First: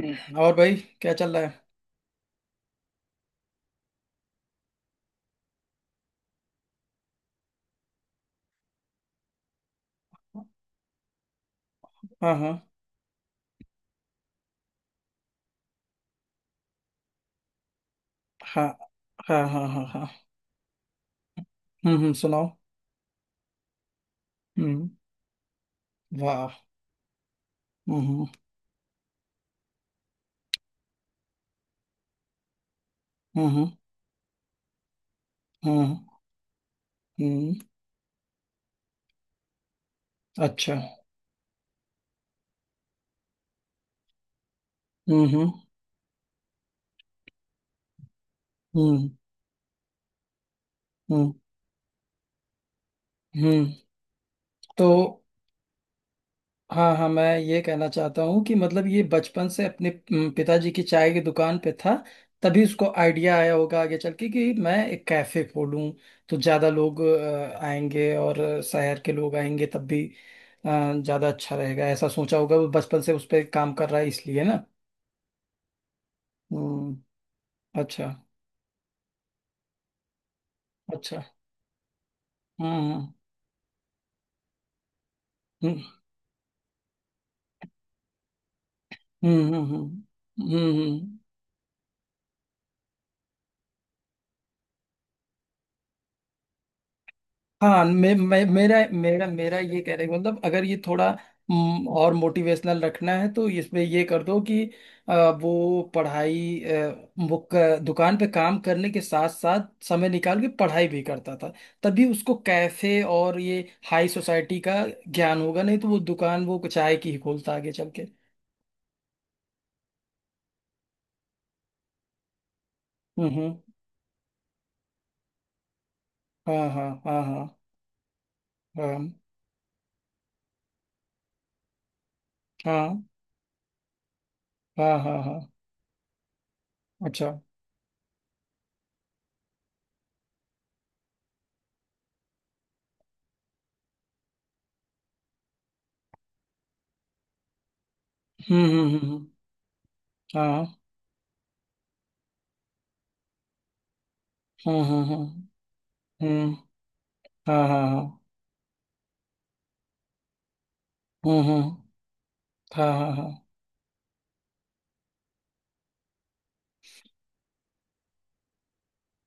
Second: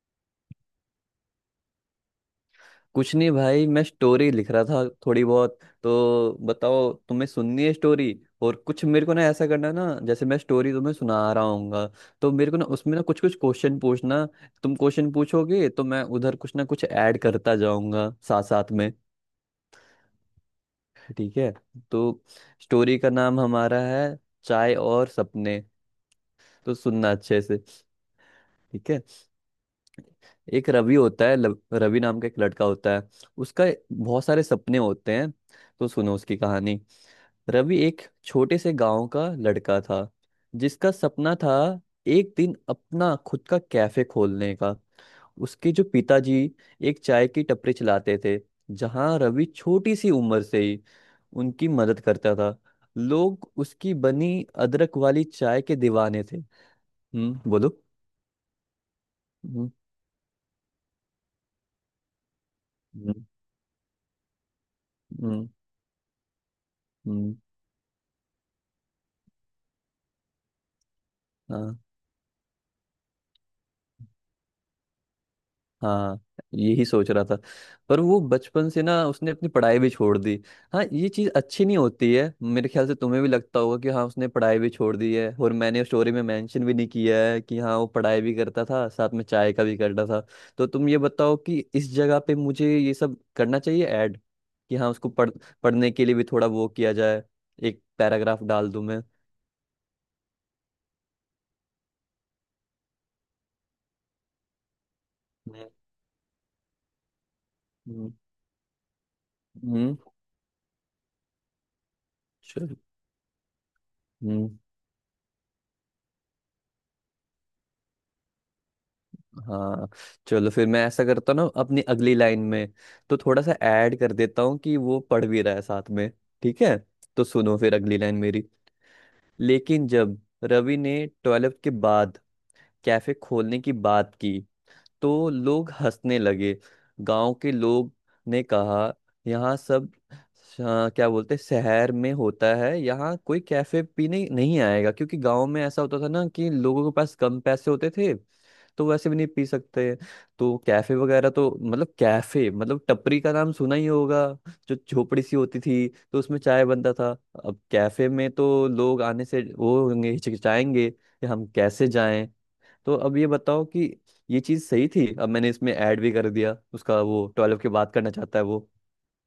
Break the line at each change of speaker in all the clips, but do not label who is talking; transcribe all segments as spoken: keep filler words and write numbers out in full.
हम्म, और भाई, क्या चल रहा है?
कुछ नहीं भाई। मैं स्टोरी लिख रहा था थोड़ी बहुत। तो बताओ तुम्हें सुननी है स्टोरी? और कुछ मेरे को ना ऐसा करना है ना, जैसे मैं स्टोरी तुम्हें सुना रहा हूँगा तो
हाँ,
मेरे
हाँ,
को ना उसमें ना कुछ कुछ क्वेश्चन पूछना। तुम क्वेश्चन पूछोगे तो मैं उधर कुछ ना कुछ ऐड करता जाऊंगा साथ
हाँ,
साथ में।
हाँ, हाँ, हाँ, हाँ।
ठीक है।
हम्म,
तो
हम्म, सुनाओ।
स्टोरी का नाम हमारा है, चाय
हम्म।
और सपने।
वाह।
तो सुनना अच्छे से।
हम्म, हम्म,
ठीक है। एक रवि होता है, लव- रवि नाम का एक लड़का होता है। उसका
हम्म,
बहुत सारे सपने होते हैं।
हम्म,
तो
हम्म,
सुनो उसकी कहानी।
हम्म।
रवि एक छोटे से गांव का लड़का था
अच्छा।
जिसका सपना था एक दिन अपना खुद का कैफे खोलने का।
हम्म, हम्म,
उसके जो पिताजी एक चाय की टपरी चलाते थे,
हम्म,
जहां रवि छोटी सी उम्र से ही
हम्म,
उनकी मदद करता था। लोग
हम्म।
उसकी बनी
तो
अदरक वाली चाय के दीवाने थे।
हाँ, हाँ, मैं
हम्म,
ये
बोलो।
कहना चाहता हूँ कि मतलब ये बचपन से
हम्म
अपने अम, पिताजी की चाय की दुकान पे था। तभी उसको
हम्म
आइडिया आया होगा आगे चल के कि मैं एक कैफे
हम्म
खोलूँ तो ज़्यादा लोग
हम्म।
अ, आएंगे, और शहर के लोग आएंगे तब भी अ, ज़्यादा अच्छा
हाँ
रहेगा। ऐसा सोचा होगा, वो बचपन से उस पर काम कर रहा है इसलिए ना।
हाँ, यही
हम्म।
सोच रहा था। पर
अच्छा।
वो बचपन से ना, उसने अपनी पढ़ाई भी छोड़ दी। हाँ, ये
अच्छा।
चीज़ अच्छी नहीं होती है मेरे ख्याल से,
हम्म,
तुम्हें भी लगता होगा कि हाँ, उसने पढ़ाई भी छोड़ दी है और
हम्म,
मैंने स्टोरी में मेंशन भी नहीं किया है कि हाँ, वो पढ़ाई भी करता था साथ में चाय
हम्म, हम्म,
का भी करता था।
हम्म, हम्म,
तो
हम्म,
तुम ये
हम्म।
बताओ कि इस जगह पे मुझे ये सब करना चाहिए ऐड, कि हाँ उसको पढ़ पढ़ने के लिए भी थोड़ा वो किया जाए। एक
हाँ, मे,
पैराग्राफ
मे,
डाल
मेरा
दूं मैं?
मेरा मेरा ये कह रहे मतलब अगर ये थोड़ा हम्म, और मोटिवेशनल रखना है तो इसमें ये कर दो कि अ,
हम्म
वो पढ़ाई अ, वो क-
हम्म
दुकान पे काम करने के साथ साथ
हम्म।
समय निकाल के पढ़ाई भी करता था। तभी उसको
चल।
कैफे और ये हाई
हम्म।
सोसाइटी का ज्ञान होगा, नहीं तो वो दुकान वो चाय की ही खोलता आगे चल के।
हाँ। चलो फिर मैं ऐसा करता हूँ ना अपनी अगली लाइन में, तो
हम्म,
थोड़ा सा
हम्म,
ऐड कर देता हूँ कि वो पढ़ भी रहा है साथ में।
हाँ,
ठीक है।
हाँ, हाँ,
तो
हाँ,
सुनो फिर अगली लाइन मेरी।
हाँ,
लेकिन जब रवि ने ट्वेल्थ के बाद
हाँ,
कैफे खोलने की बात की
हाँ, हाँ,
तो
हाँ।
लोग हंसने लगे।
अच्छा।
गांव के लोग ने कहा यहाँ सब अ, क्या बोलते हैं, शहर में होता है, यहाँ कोई कैफे पीने नहीं आएगा, क्योंकि गांव में ऐसा होता था ना कि लोगों के पास कम पैसे होते थे
हम्म,
तो
हम्म, हम्म,
वैसे भी
हम्म,
नहीं पी सकते हैं। तो
हाँ,
कैफे वगैरह तो, मतलब कैफे मतलब, टपरी का नाम सुना ही होगा जो
हम्म, हम्म,
झोपड़ी सी
हम्म,
होती थी, तो उसमें
हम्म,
चाय बनता था। अब
हाँ, हाँ,
कैफे
हाँ,
में तो लोग आने से वो होंगे, हिचकिचाएंगे कि
हम्म,
हम
हम्म,
कैसे जाएं।
हाँ,
तो
हाँ,
अब ये
हाँ।
बताओ कि ये चीज सही थी, अब मैंने इसमें ऐड भी कर दिया उसका, वो टॉयलेट की बात करना चाहता है वो।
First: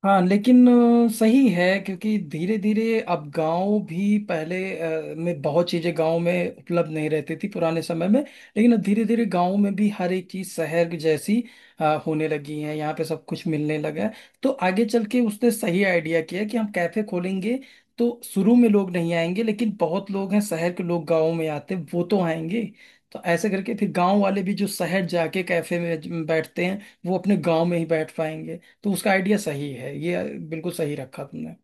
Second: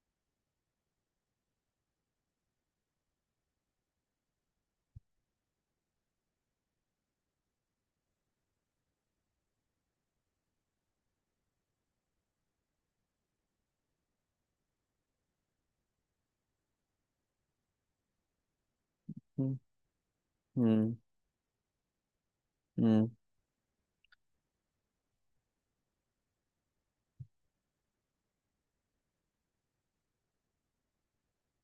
हाँ, लेकिन अ, सही है क्योंकि धीरे धीरे अब गांव भी पहले अ, में बहुत चीजें गांव में उपलब्ध नहीं रहती थी पुराने समय में, लेकिन अब धीरे धीरे गांव में भी हर एक चीज शहर की जैसी अ, होने लगी है। यहाँ पे सब कुछ मिलने लगा है। तो आगे चल के उसने सही आइडिया किया कि हम कैफे खोलेंगे। तो शुरू में लोग नहीं आएंगे,
हम्म
लेकिन बहुत लोग हैं, शहर के
हम्म
लोग गाँव में आते हैं, वो तो आएंगे।
हम्म।
तो ऐसे करके फिर गांव वाले भी जो शहर जाके कैफे में ज- बैठते हैं, वो अपने गांव में ही बैठ पाएंगे। तो उसका आइडिया सही है ये, बिल्कुल सही रखा तुमने।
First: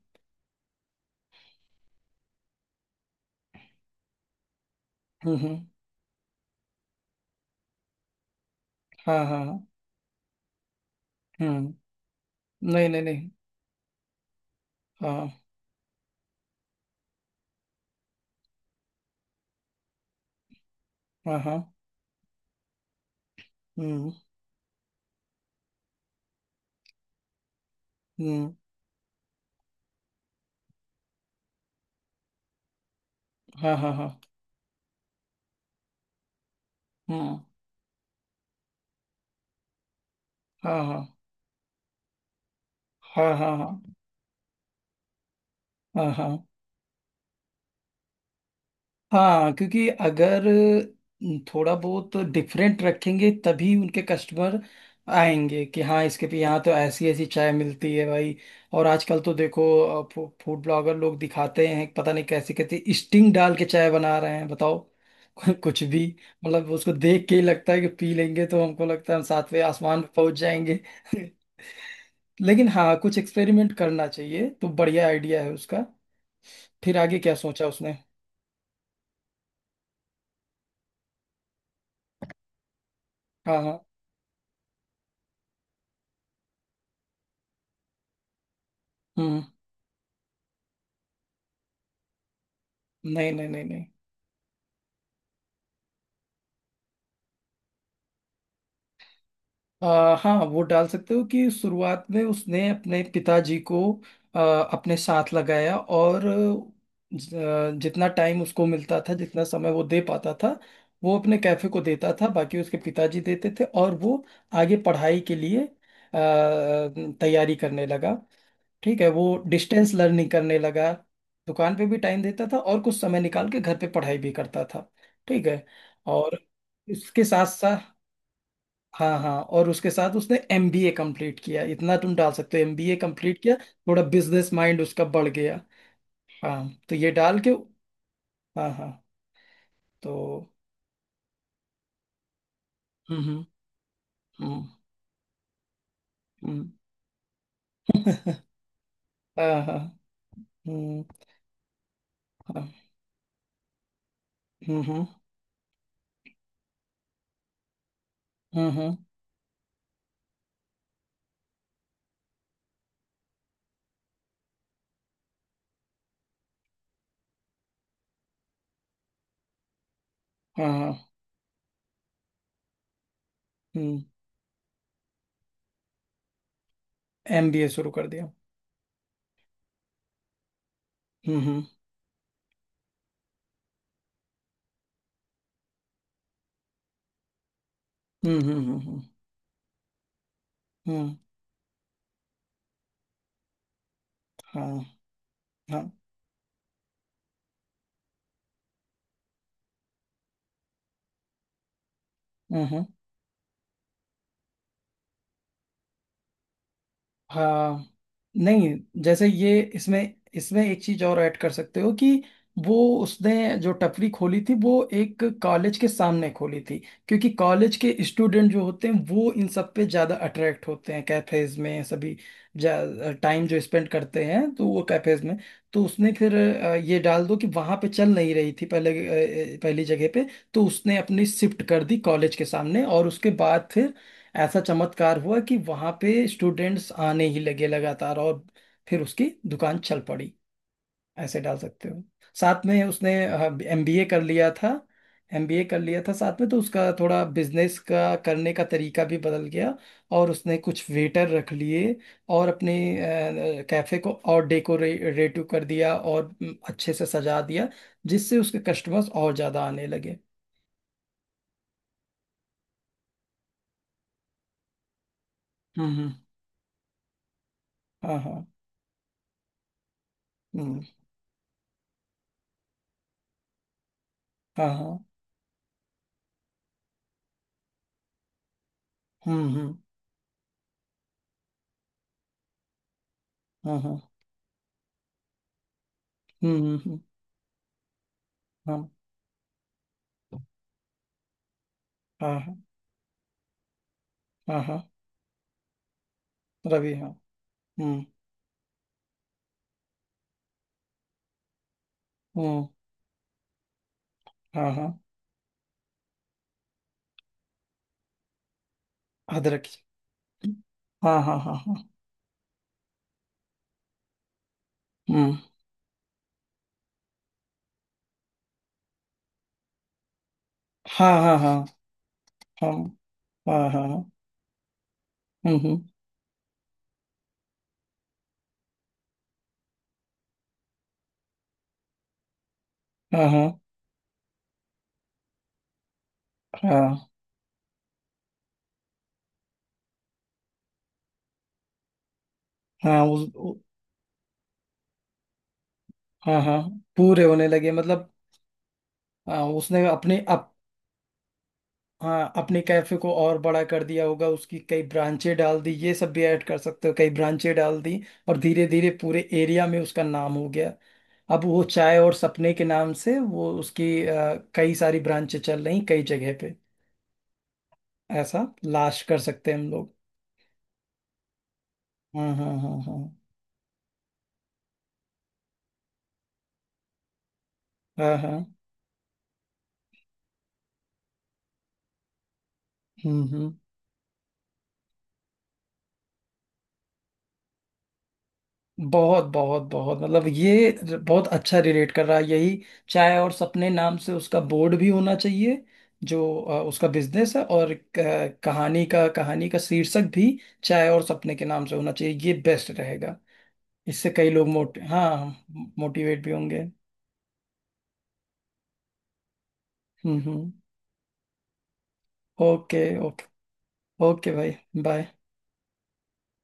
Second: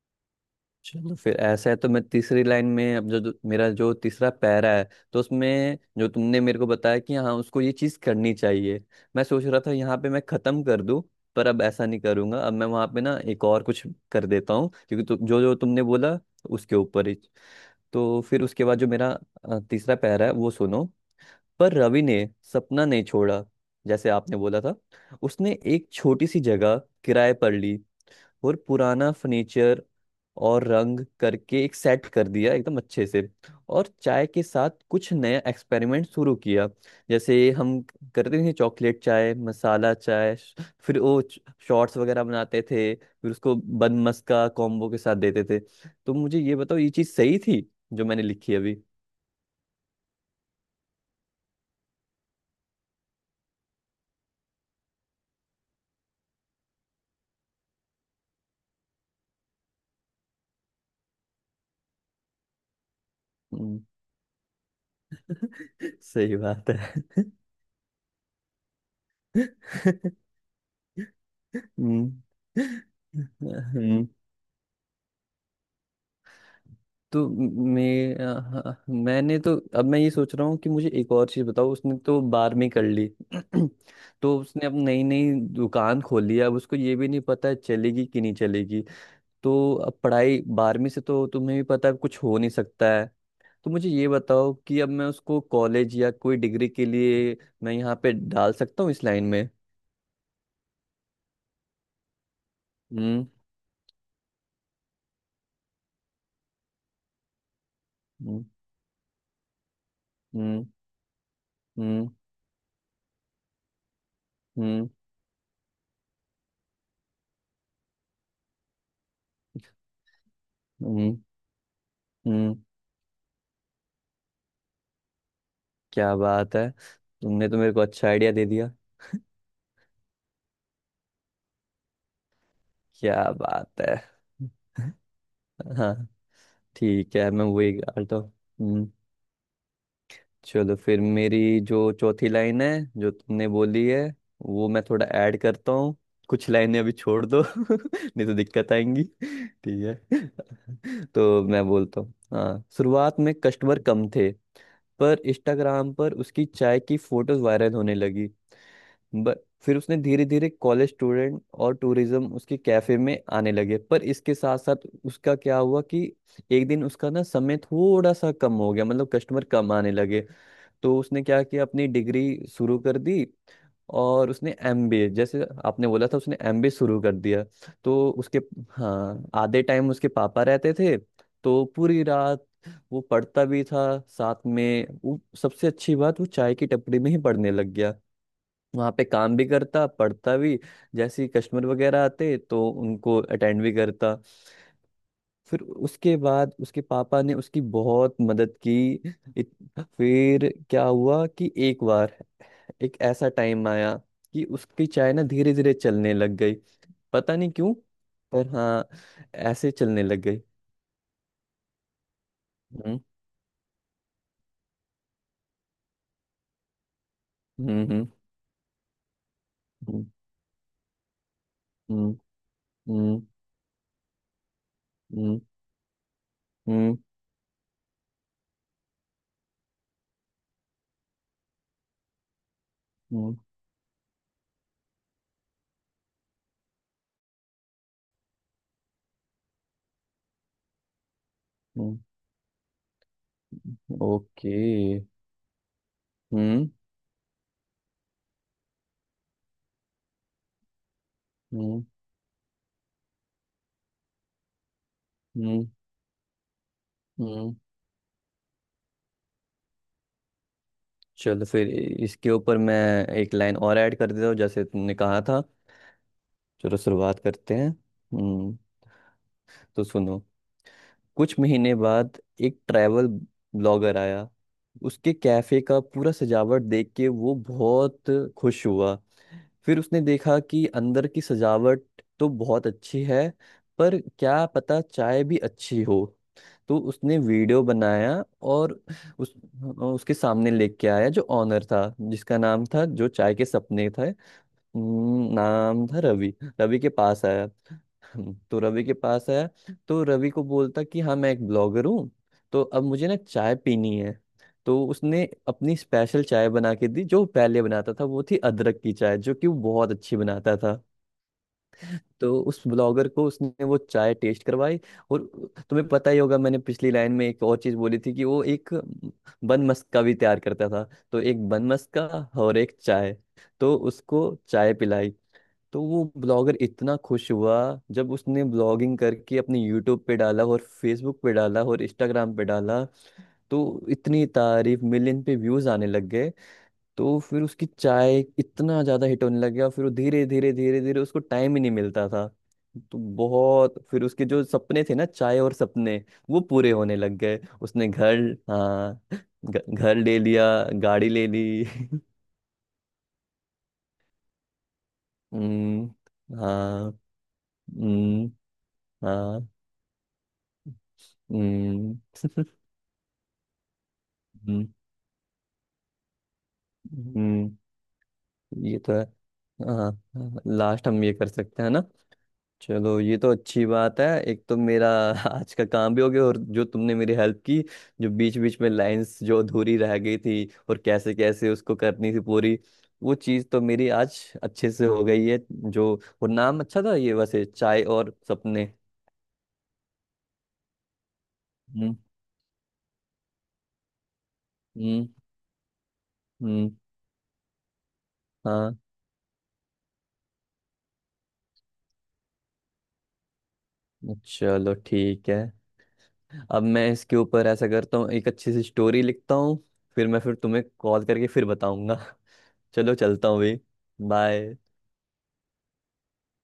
चलो फिर ऐसा है तो मैं तीसरी लाइन में अब जो, जो मेरा जो तीसरा पैरा है, तो
हम्म, हम्म,
उसमें जो तुमने मेरे को बताया कि हाँ उसको ये चीज करनी चाहिए।
हाँ,
मैं
हाँ,
सोच रहा
हाँ,
था यहाँ पे मैं खत्म कर दूं, पर अब
हम्म।
ऐसा नहीं करूंगा, अब मैं वहां
नहीं, नहीं,
पे ना
नहीं।
एक और कुछ कर देता हूँ क्योंकि तु,
हाँ,
जो जो तुमने बोला उसके ऊपर ही। तो फिर उसके बाद जो मेरा अ, तीसरा पैरा है वो सुनो।
हाँ,
पर
हाँ,
रवि ने सपना नहीं छोड़ा, जैसे
हम्म,
आपने बोला था। उसने एक छोटी सी जगह किराए पर ली
हम्म,
और पुराना फर्नीचर और रंग करके एक सेट कर दिया एकदम अच्छे से।
हाँ,
और
हाँ, हाँ,
चाय के साथ कुछ नया एक्सपेरिमेंट शुरू किया,
हम्म,
जैसे हम करते थे चॉकलेट चाय, मसाला चाय, श-
हाँ,
फिर
हाँ,
वो शॉर्ट्स वगैरह बनाते थे, फिर
हाँ, हाँ,
उसको
हाँ,
बन मस्का कॉम्बो के साथ देते थे।
हाँ,
तो मुझे
हाँ,
ये बताओ ये चीज़ सही थी जो मैंने लिखी अभी?
हाँ। क्योंकि अगर थोड़ा बहुत डिफरेंट रखेंगे तभी उनके कस्टमर आएंगे कि हाँ, इसके पे यहाँ तो ऐसी ऐसी चाय मिलती है भाई। और आजकल तो देखो, फू, फूड ब्लॉगर लोग दिखाते हैं, पता नहीं कैसे कैसे स्टिंग डाल के
हम्म।
चाय बना रहे हैं बताओ। कुछ भी।
सही बात
मतलब उसको
है।
देख के ही लगता है कि पी लेंगे तो हमको लगता है हम सातवें आसमान पे पहुंच जाएंगे।
हम्म,
लेकिन हाँ, कुछ एक्सपेरिमेंट करना
हम्म।
चाहिए तो बढ़िया आइडिया है उसका। फिर आगे
तो
क्या सोचा उसने?
मैं अ, मैंने तो, अब मैं ये सोच रहा हूँ कि मुझे एक और चीज़ बताओ। उसने तो बारहवीं कर ली।
हाँ, हाँ,
तो उसने अब नई नई दुकान खोली है, अब उसको ये भी नहीं पता है चलेगी कि नहीं चलेगी।
हम्म।
तो अब पढ़ाई बारहवीं से तो तुम्हें भी पता है कुछ हो नहीं सकता है।
नहीं, नहीं, नहीं,
तो
नहीं।
मुझे ये बताओ कि अब मैं उसको कॉलेज या कोई डिग्री के लिए मैं यहाँ पे डाल सकता हूँ इस लाइन में?
आ, हाँ, वो डाल सकते हो कि शुरुआत में उसने अपने
हम्म
पिताजी को आ, अपने साथ लगाया, और ज- आ, जितना टाइम
हम्म
उसको मिलता था, जितना समय वो दे पाता था
हम्म
वो अपने कैफे को
हम्म
देता था, बाकी उसके पिताजी देते थे। और वो आगे
हम्म
पढ़ाई के लिए आ, तैयारी करने लगा। ठीक है, वो डिस्टेंस लर्निंग करने लगा।
हम्म
दुकान पे भी टाइम देता
हम्म।
था और कुछ समय निकाल के घर पे पढ़ाई भी करता था। ठीक है।
क्या
और
बात है,
इसके साथ
तुमने तो मेरे को
साथ,
अच्छा आइडिया दे दिया।
हाँ, हाँ, और उसके साथ उसने एमबीए कंप्लीट किया। इतना तुम डाल सकते हो, एमबीए
क्या
कंप्लीट किया।
बात है।
थोड़ा बिजनेस माइंड उसका बढ़ गया।
हाँ।
हाँ, तो ये
ठीक है
डाल
मैं
के।
वही गा तो,
हाँ, हाँ।
हम्म।
तो
चलो फिर मेरी जो चौथी लाइन है जो
हम्म, हम्म,
तुमने बोली है
हम्म,
वो मैं थोड़ा ऐड करता हूँ। कुछ
हम्म,
लाइनें अभी छोड़ दो नहीं तो दिक्कत आएंगी,
हाँ, हाँ,
ठीक है।
हम्म,
तो मैं बोलता हूँ, हाँ
हाँ,
शुरुआत में कस्टमर कम थे
हम्म, हम्म,
पर इंस्टाग्राम पर उसकी चाय की फोटोज वायरल होने लगी।
हम्म, हम्म,
बट फिर उसने धीरे धीरे कॉलेज स्टूडेंट और टूरिज्म उसके कैफे में आने लगे। पर इसके साथ साथ उसका क्या हुआ कि एक दिन उसका ना समय थोड़ा सा कम हो गया, मतलब कस्टमर कम आने लगे।
हाँ,
तो
हाँ,
उसने क्या किया, अपनी डिग्री शुरू कर दी।
हम्म।
और उसने एमबीए, जैसे आपने बोला था, उसने एमबीए शुरू कर दिया।
एमबीए शुरू कर
तो
दिया।
उसके, हाँ आधे टाइम उसके पापा रहते थे।
हम्म, हम्म,
तो पूरी रात वो पढ़ता भी था, साथ में वो, सबसे अच्छी बात, वो चाय की टपरी में ही पढ़ने लग गया।
हम्म, हम्म, हम्म,
वहाँ
हम्म,
पे काम भी करता, पढ़ता भी।
हम्म,
जैसे ही कस्टमर वगैरह आते तो उनको अटेंड भी करता।
हाँ,
फिर
हाँ,
उसके बाद उसके पापा ने उसकी बहुत मदद की। इत- फिर क्या हुआ कि एक बार
हम्म, हम्म।
एक ऐसा टाइम आया कि उसकी चाय ना धीरे धीरे चलने लग गई, पता नहीं क्यों,
हाँ,
पर
नहीं,
हाँ
जैसे ये
ऐसे चलने
इसमें
लग गई।
इसमें एक चीज और ऐड कर सकते हो कि वो,
हम्म
उसने जो टपरी खोली थी वो एक कॉलेज के सामने खोली थी, क्योंकि कॉलेज के
हम्म
स्टूडेंट जो होते हैं वो इन सब पे
हम्म
ज्यादा अट्रैक्ट होते हैं, कैफेज में
हम्म
सभी
हम्म
टाइम जो स्पेंड करते हैं तो वो कैफेज में।
हम्म
तो उसने फिर अ,
हम्म
ये डाल दो कि वहां पे चल नहीं रही थी पहले, अ, अ, पहली जगह पे। तो उसने अपनी शिफ्ट कर दी कॉलेज के सामने, और उसके
हम्म
बाद फिर ऐसा चमत्कार हुआ कि वहां पे स्टूडेंट्स आने ही लगे लगातार, और फिर उसकी दुकान चल पड़ी। ऐसे डाल सकते
हम्म।
हो। साथ में उसने एमबीए कर
ओके,
लिया था।
हम्म, okay।
एमबीए कर लिया था साथ में, तो
हम्म
उसका थोड़ा बिजनेस का करने का तरीका भी बदल गया। और उसने कुछ वेटर रख
हम्म
लिए और अपने कैफे को और डेकोरेटिव कर
हम्म,
दिया, और अम, अच्छे से सजा
हम्म।
दिया, जिससे उसके कस्टमर्स और ज्यादा आने लगे।
चलो फिर इसके ऊपर मैं एक लाइन और ऐड कर देता हूँ जैसे तुमने कहा था।
हम्म, हम्म,
चलो शुरुआत करते हैं,
हाँ, हाँ,
हम्म। तो सुनो,
हम्म,
कुछ महीने बाद एक ट्रैवल ब्लॉगर आया।
हाँ, हाँ,
उसके कैफे का पूरा सजावट देख के वो बहुत खुश हुआ।
हम्म, हम्म,
फिर उसने देखा कि अंदर की सजावट तो बहुत अच्छी है,
हाँ,
पर
हाँ,
क्या पता चाय भी अच्छी हो।
हम्म, हम्म,
तो
हम्म,
उसने वीडियो बनाया और
हाँ,
उस उसके सामने लेके आया, जो ऑनर था जिसका
हाँ, हाँ,
नाम था, जो चाय के सपने था,
हाँ, हाँ।
हम्म, नाम था रवि। रवि के
रवि, हाँ।
पास आया।
हम्म,
हम्म, तो रवि के पास आया, तो रवि को बोलता कि हाँ मैं एक ब्लॉगर हूँ, तो
हम्म,
अब मुझे ना चाय पीनी है।
हाँ,
तो
हाँ।
उसने अपनी स्पेशल चाय बना के दी। जो वो पहले बनाता था वो थी अदरक की चाय जो कि वो
अदरक,
बहुत अच्छी बनाता था।
हाँ, हाँ, हाँ, हाँ,
तो उस ब्लॉगर को उसने वो चाय टेस्ट करवाई। और
हम्म,
तुम्हें पता ही होगा मैंने पिछली लाइन में एक और चीज बोली थी कि वो एक बन मस्का भी तैयार करता था।
हाँ,
तो
हाँ,
एक
हाँ,
बन मस्का और
हाँ,
एक चाय,
हाँ, हाँ,
तो
हाँ,
उसको चाय पिलाई।
हम्म,
तो
हम्म,
वो ब्लॉगर इतना खुश हुआ, जब उसने ब्लॉगिंग करके अपने यूट्यूब पे डाला और फेसबुक पे डाला और इंस्टाग्राम पे डाला,
हाँ, हाँ,
तो इतनी तारीफ, मिलियन पे व्यूज आने लग गए।
हाँ,
तो फिर उसकी चाय इतना ज्यादा हिट होने लग गया, फिर वो धीरे धीरे धीरे धीरे, उसको टाइम ही नहीं मिलता था। तो
हाँ उस उ-
बहुत, फिर उसके जो सपने थे ना, चाय और सपने, वो
हाँ, हाँ,
पूरे होने लग
पूरे
गए।
होने लगे
उसने
मतलब।
घर, हाँ
हाँ,
घ-
उसने
घर
अपने
ले लिया,
अप
गाड़ी ले ली।
हाँ, अपने कैफे को और बड़ा कर दिया होगा, उसकी कई ब्रांचें डाल दी,
हम्म
ये सब भी ऐड कर सकते
हाँ
हो, कई ब्रांचें डाल दी।
हम्म
और धीरे धीरे पूरे
हाँ
एरिया में उसका नाम हो गया। अब वो
हम्म
चाय और सपने के नाम से वो उसकी अ,
हम्म
कई सारी ब्रांचें चल रही कई जगह पे।
हम्म।
ऐसा
ये तो
लाश
है।
कर सकते हैं हम लोग।
हाँ, लास्ट हम ये कर सकते हैं ना।
हाँ, हाँ, हाँ, हाँ,
चलो ये तो अच्छी बात है, एक तो मेरा आज का काम भी हो गया, और जो तुमने मेरी हेल्प की, जो
हाँ, हाँ,
बीच बीच में लाइंस जो अधूरी रह गई थी और कैसे कैसे उसको करनी थी पूरी, वो
हम्म,
चीज़
हम्म।
तो मेरी आज अच्छे से हो गई है जो। और नाम अच्छा था ये वैसे, चाय और सपने।
बहुत बहुत बहुत, मतलब ये बहुत अच्छा रिलेट
हम्म
कर रहा है यही, चाय और सपने नाम से उसका बोर्ड भी
हम्म
होना चाहिए। जो अ,
हम्म।
उसका बिजनेस है, और क-
हाँ,
कहानी का कहानी का शीर्षक भी चाय और सपने के नाम से होना चाहिए, ये बेस्ट रहेगा। इससे कई लोग
चलो
मोट हाँ,
ठीक है।
मोटिवेट भी
अब
होंगे।
मैं इसके ऊपर ऐसा करता हूँ, एक अच्छी सी स्टोरी लिखता हूँ। फिर
हम्म,
मैं, फिर
हम्म।
तुम्हें कॉल करके फिर बताऊंगा।
ओके।
चलो चलता हूँ
ओके।
भाई।
ओके भाई।
बाय।
बाय।